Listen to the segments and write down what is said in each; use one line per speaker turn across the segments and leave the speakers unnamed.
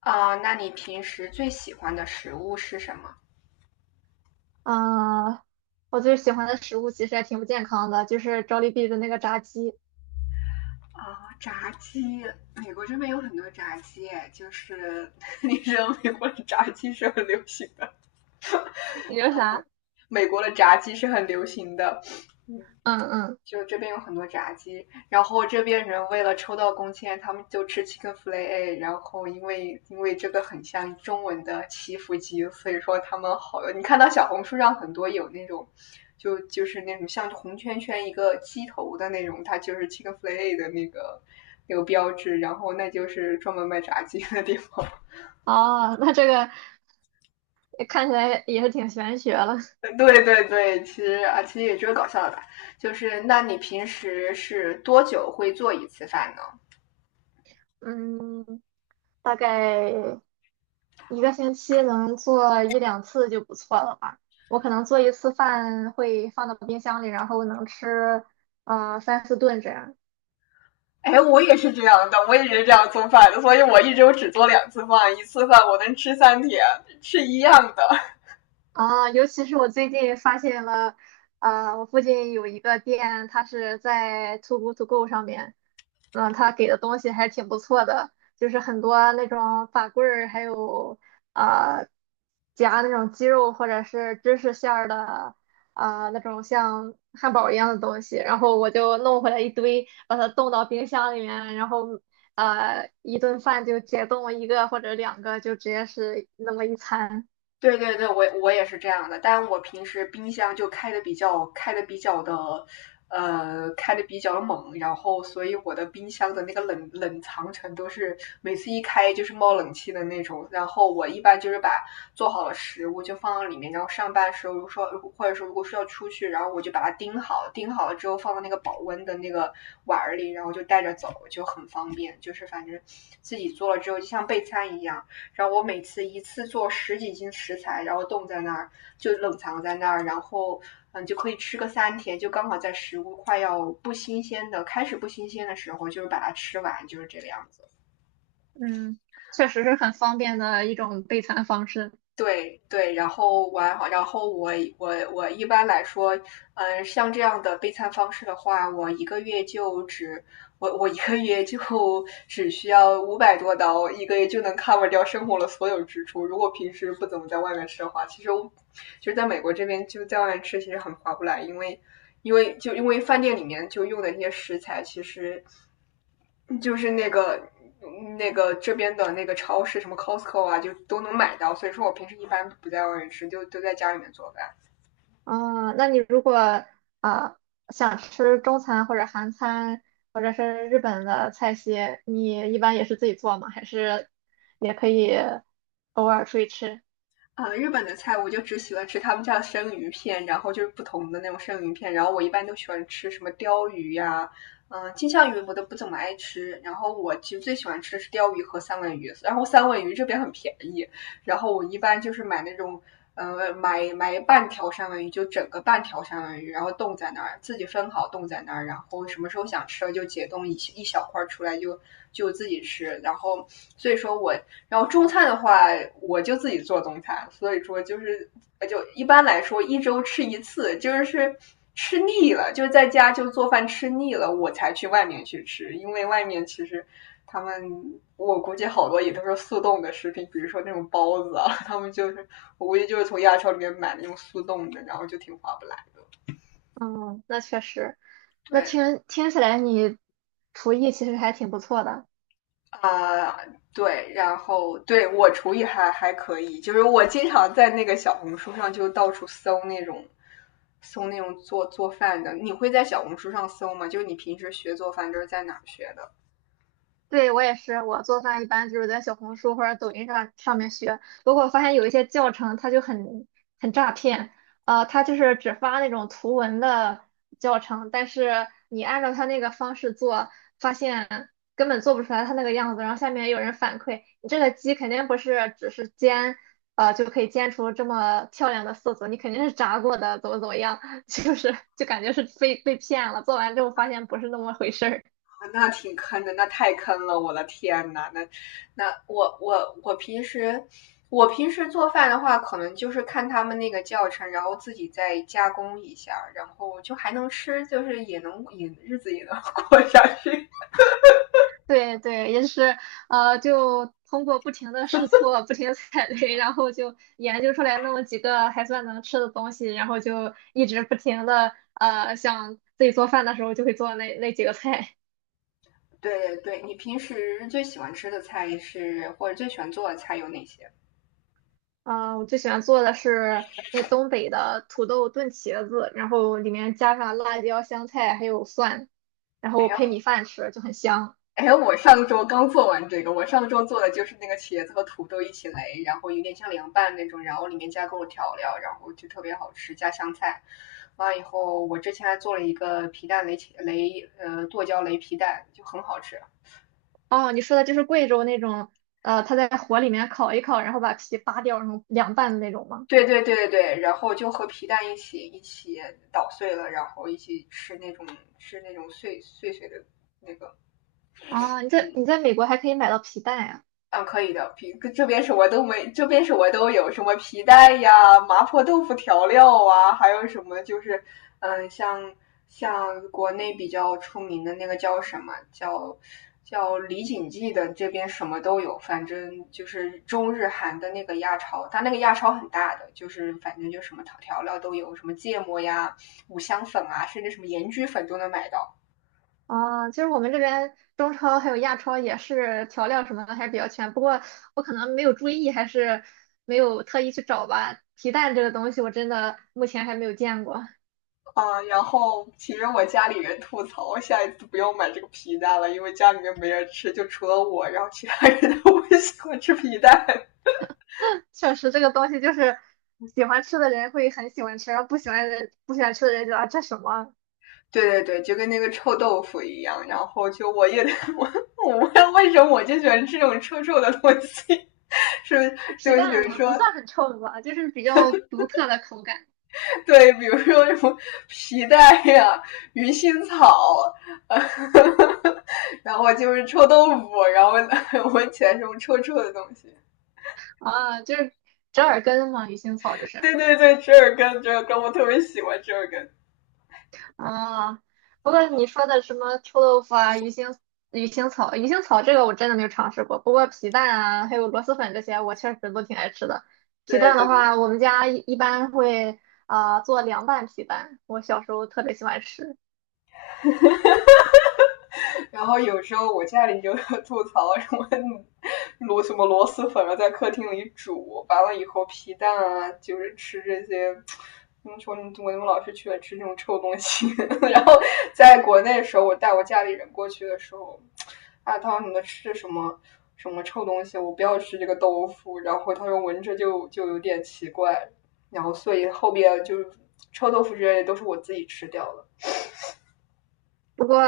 啊，那你平时最喜欢的食物是什么？
嗯，我最喜欢的食物其实还挺不健康的，就是 j o l 的那个炸鸡。
啊，炸鸡，美国这边有很多炸鸡，就是 你知道美国的炸鸡是很流行的。
你说啥？
美国的炸鸡是很流行的，嗯，
嗯嗯，
就这边有很多炸鸡，然后这边人为了抽到工签，他们就吃 chicken fillet，然后因为这个很像中文的祈福鸡，所以说他们好，你看到小红书上很多有那种，就是那种像红圈圈一个鸡头的那种，它就是 chicken fillet 的那个标志，然后那就是专门卖炸鸡的地方。
哦，那这个看起来也是挺玄学了。
对对对，其实啊，其实也就是搞笑的吧。就是那你平时是多久会做一次饭呢？
嗯，大概一个星期能做一两次就不错了吧。我可能做一次饭会放到冰箱里，然后能吃三四顿这样。
哎，我也是这样的，我也是这样做饭的，所以我一周只做两次饭，一次饭我能吃三天，是一样的。
啊，尤其是我最近发现了，我附近有一个店，它是在 Too Good To Go 上面，嗯，它给的东西还挺不错的，就是很多那种法棍儿，还有呃夹那种鸡肉或者是芝士馅儿的，啊、那种像汉堡一样的东西，然后我就弄回来一堆，把它冻到冰箱里面，然后一顿饭就解冻一个或者两个，就直接是那么一餐。
对对对，我也是这样的，但我平时冰箱就开的比较开的比较的，呃，开的比较猛，然后所以我的冰箱的那个冷藏程度是每次一开就是冒冷气的那种。然后我一般就是把做好了食物就放到里面，然后上班时候如果说或者说如果说要出去，然后我就把它钉好，钉好了之后放到那个保温的那个碗儿里，然后就带着走，就很方便。就是反正自己做了之后就像备餐一样。然后我每次一次做十几斤食材，然后冻在那儿，就冷藏在那儿，然后就可以吃个三天，就刚好在食物快要不新鲜的开始不新鲜的时候，就是把它吃完，就是这个样子。
嗯，确实是很方便的一种备餐方式。
对对，然后完，然后我一般来说，像这样的备餐方式的话，我一个月就 只需要五百多刀，一个月就能 cover 掉生活的所有支出。如果平时不怎么在外面吃的话，其实我就是在美国这边就在外面吃，其实很划不来，因为饭店里面就用的那些食材，其实就是那个这边的那个超市，什么 Costco 啊，就都能买到。所以说我平时一般不在外面吃，就都在家里面做饭。
啊，那你如果啊想吃中餐或者韩餐或者是日本的菜系，你一般也是自己做吗？还是也可以偶尔出去吃？
啊，日本的菜我就只喜欢吃他们家的生鱼片，然后就是不同的那种生鱼片，然后我一般都喜欢吃什么鲷鱼呀、金枪鱼我都不怎么爱吃，然后我其实最喜欢吃的是鲷鱼和三文鱼，然后三文鱼这边很便宜，然后我一般就是买那种，买半条三文鱼，就整个半条三文鱼，然后冻在那儿，自己分好冻在那儿，然后什么时候想吃了就解冻一小块出来就自己吃。然后所以说我，然后中餐的话，我就自己做中餐，所以说就是一般来说一周吃一次，就是吃腻了，就是在家就做饭吃腻了，我才去外面去吃，因为外面其实。他们我估计好多也都是速冻的食品，比如说那种包子啊，他们就是我估计就是从亚超里面买那种速冻的，然后就挺划不来。
嗯，那确实，那
对
听起来你厨艺其实还挺不错的。
啊、呃对，然后对我厨艺还可以，就是我经常在那个小红书上就到处搜那种做饭的。你会在小红书上搜吗？就是你平时学做饭都是在哪儿学的？
对，我也是，我做饭一般就是在小红书或者抖音上面学。不过我发现有一些教程它就很诈骗，它就是只发那种图文的教程，但是你按照它那个方式做，发现根本做不出来它那个样子。然后下面有人反馈，你这个鸡肯定不是只是煎，就可以煎出这么漂亮的色泽，你肯定是炸过的，怎么怎么样，就是感觉是被骗了。做完之后发现不是那么回事儿。
那挺坑的，那太坑了，我的天呐，那我平时做饭的话，可能就是看他们那个教程，然后自己再加工一下，然后就还能吃，就是也能也日子也能过下去。
对对，也是就通过不停的试错、不停的踩雷，然后就研究出来那么几个还算能吃的东西，然后就一直不停的，想自己做饭的时候就会做那几个菜。
对对，对，你平时最喜欢吃的菜是或者最喜欢做的菜有哪些？
啊、我最喜欢做的是那东北的土豆炖茄子，然后里面加上辣椒、香菜还有蒜，然
哎
后
呀，
配米饭吃就很香。
哎，我上周刚做完这个，我上周做的就是那个茄子和土豆一起擂，然后有点像凉拌那种，然后里面加各种调料，然后就特别好吃，加香菜。完以后，我之前还做了一个皮蛋擂茄擂，剁椒擂皮蛋，就很好吃。
哦，你说的就是贵州那种，它在火里面烤一烤，然后把皮扒掉，然后凉拌的那种吗？
对对对对对，然后就和皮蛋一起捣碎了，然后一起吃那种碎碎碎的那个，
啊，你在美国还可以买到皮蛋呀？
嗯，可以的。皮这边什么都没，这边什么都有什么皮带呀、麻婆豆腐调料啊，还有什么就是，嗯，像像国内比较出名的那个叫什么叫叫李锦记的，这边什么都有。反正就是中日韩的那个亚超，它那个亚超很大的，就是反正就什么调料都有，什么芥末呀、五香粉啊，甚至什么盐焗粉都能买到。
啊。其实我们这边中超还有亚超也是调料什么的还是比较全，不过我可能没有注意，还是没有特意去找吧。皮蛋这个东西我真的目前还没有见过，
啊、然后其实我家里人吐槽，我下一次不要买这个皮蛋了，因为家里面没人吃，就除了我，然后其他人都不喜欢吃皮蛋。
确实这个东西就是喜欢吃的人会很喜欢吃，然后不喜欢的人不喜欢吃的人就啊这什么。
对对对，就跟那个臭豆腐一样，然后就我也 我我为什么就喜欢吃这种臭臭的东西？是，就
皮
是比如
蛋也不
说，
算很臭吧，就是比较独特的口感。
对，比如说什么皮蛋呀、鱼腥草，呃、然后就是臭豆腐，然后 闻起来这种臭臭的东西。
啊，就是折耳根嘛，鱼腥草就是。
对对对，折耳根，折耳根，我特别喜欢折耳根。
啊，不过你说的什么臭豆腐啊、鱼腥草、鱼腥草这个我真的没有尝试过，不过皮蛋啊，还有螺蛳粉这些，我确实都挺爱吃的。皮
对
蛋
对，
的话，我们家一般会，啊、做凉拌皮蛋，我小时候特别喜欢吃。
然后有时候我家里就吐槽什么螺蛳粉啊，在客厅里煮，完了以后皮蛋啊，就是吃这些。怎么说？我怎么老是去了吃这种臭东西？然后在国内的时候，我带我家里人过去的时候，啊，他说你们吃什么臭东西？我不要吃这个豆腐。然后他说闻着就有点奇怪。然后所以后边就是臭豆腐之类的都是我自己吃掉了。
不过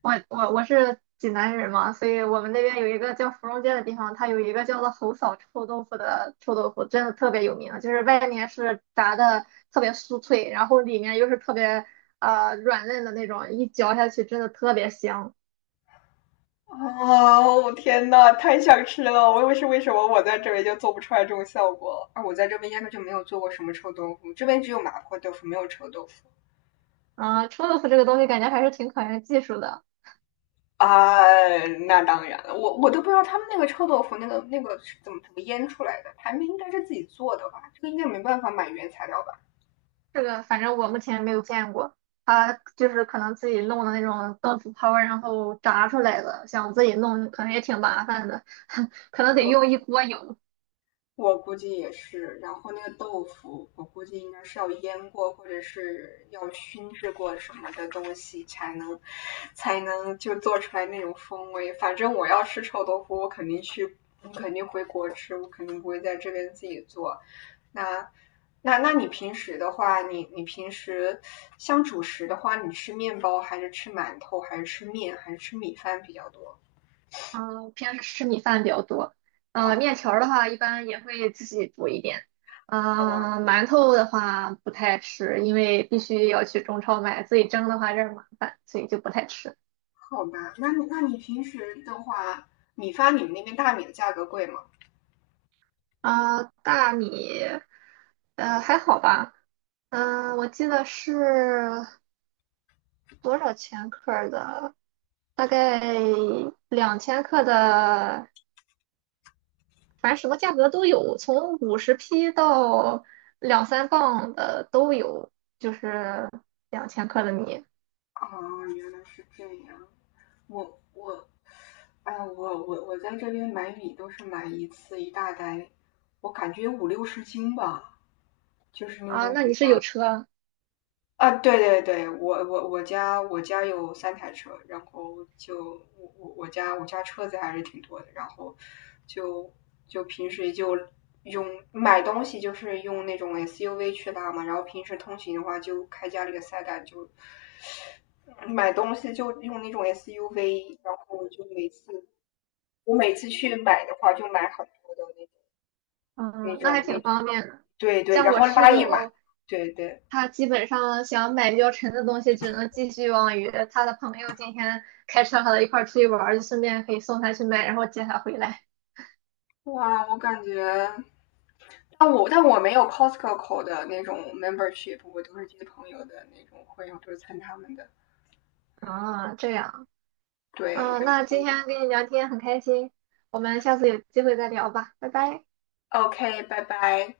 我是济南人嘛，所以我们那边有一个叫芙蓉街的地方，它有一个叫做侯嫂臭豆腐的臭豆腐，真的特别有名。就是外面是炸的特别酥脆，然后里面又是特别软嫩的那种，一嚼下去真的特别香。
哦，天呐，太想吃了！我为什么我在这边就做不出来这种效果？啊，我在这边压根就没有做过什么臭豆腐，这边只有麻婆豆腐，没有臭豆腐。
啊、臭豆腐这个东西感觉还是挺考验技术的，
啊，那当然了，我都不知道他们那个臭豆腐那个是怎么腌出来的，他们应该是自己做的吧？这个应该没办法买原材料吧？
这个反正我目前没有见过。它就是可能自己弄的那种豆腐泡儿然后炸出来的，想自己弄可能也挺麻烦的，可能得用
我
一锅油。
我估计也是。然后那个豆腐，我估计应该是要腌过，或者是要熏制过什么的东西，才能就做出来那种风味。反正我要吃臭豆腐，我肯定去，我肯定回国吃，我肯定不会在这边自己做。那那你平时的话，你平时像主食的话，你吃面包还是吃馒头，还是吃面，还是吃米饭比较多？
嗯，平时吃米饭比较多。
啊，
嗯，面条儿的话，一般也会自己煮一点。嗯，馒头的话不太吃，因为必须要去中超买，自己蒸的话有点儿麻烦，所以就不太吃。
好吧，那你平时的话，米发你们那边大米的价格贵吗？
啊、大米，还好吧。我记得是多少千克儿的？大概两千克的反正什么价格都有，从五十匹到两三磅的都有，就是两千克的米。
哦，原来是这样。我我，哎，我在这边买米都是买一次一大袋，我感觉五六十斤吧，就是那
啊。
种
那
很
你是有
大
车，
啊，对对对，我家有三台车，然后就我家车子还是挺多的，然后就平时就用买东西就是用那种 SUV 去拉嘛，然后平时通勤的话就开家里的塞带就买东西就用那种 SUV，然后就我每次去买的话就买很多的那种那
嗯，那还
种那
挺
种，
方便的。
对对，
像
然
我
后
室
拉一买，
友，
对对，
他基本上想买比较沉的东西，只能寄希望于他的朋友今天开车和他一块儿出去玩儿，就顺便可以送他去买，然后接他回来。
哇，我感觉。但我没有 Costco 的那种 membership，我都是接朋友的那种会，我都是参他们的。
啊，这样，
对
嗯，那今天跟你聊天很开心，我们下次有机会再聊吧，拜拜。
o k 拜拜。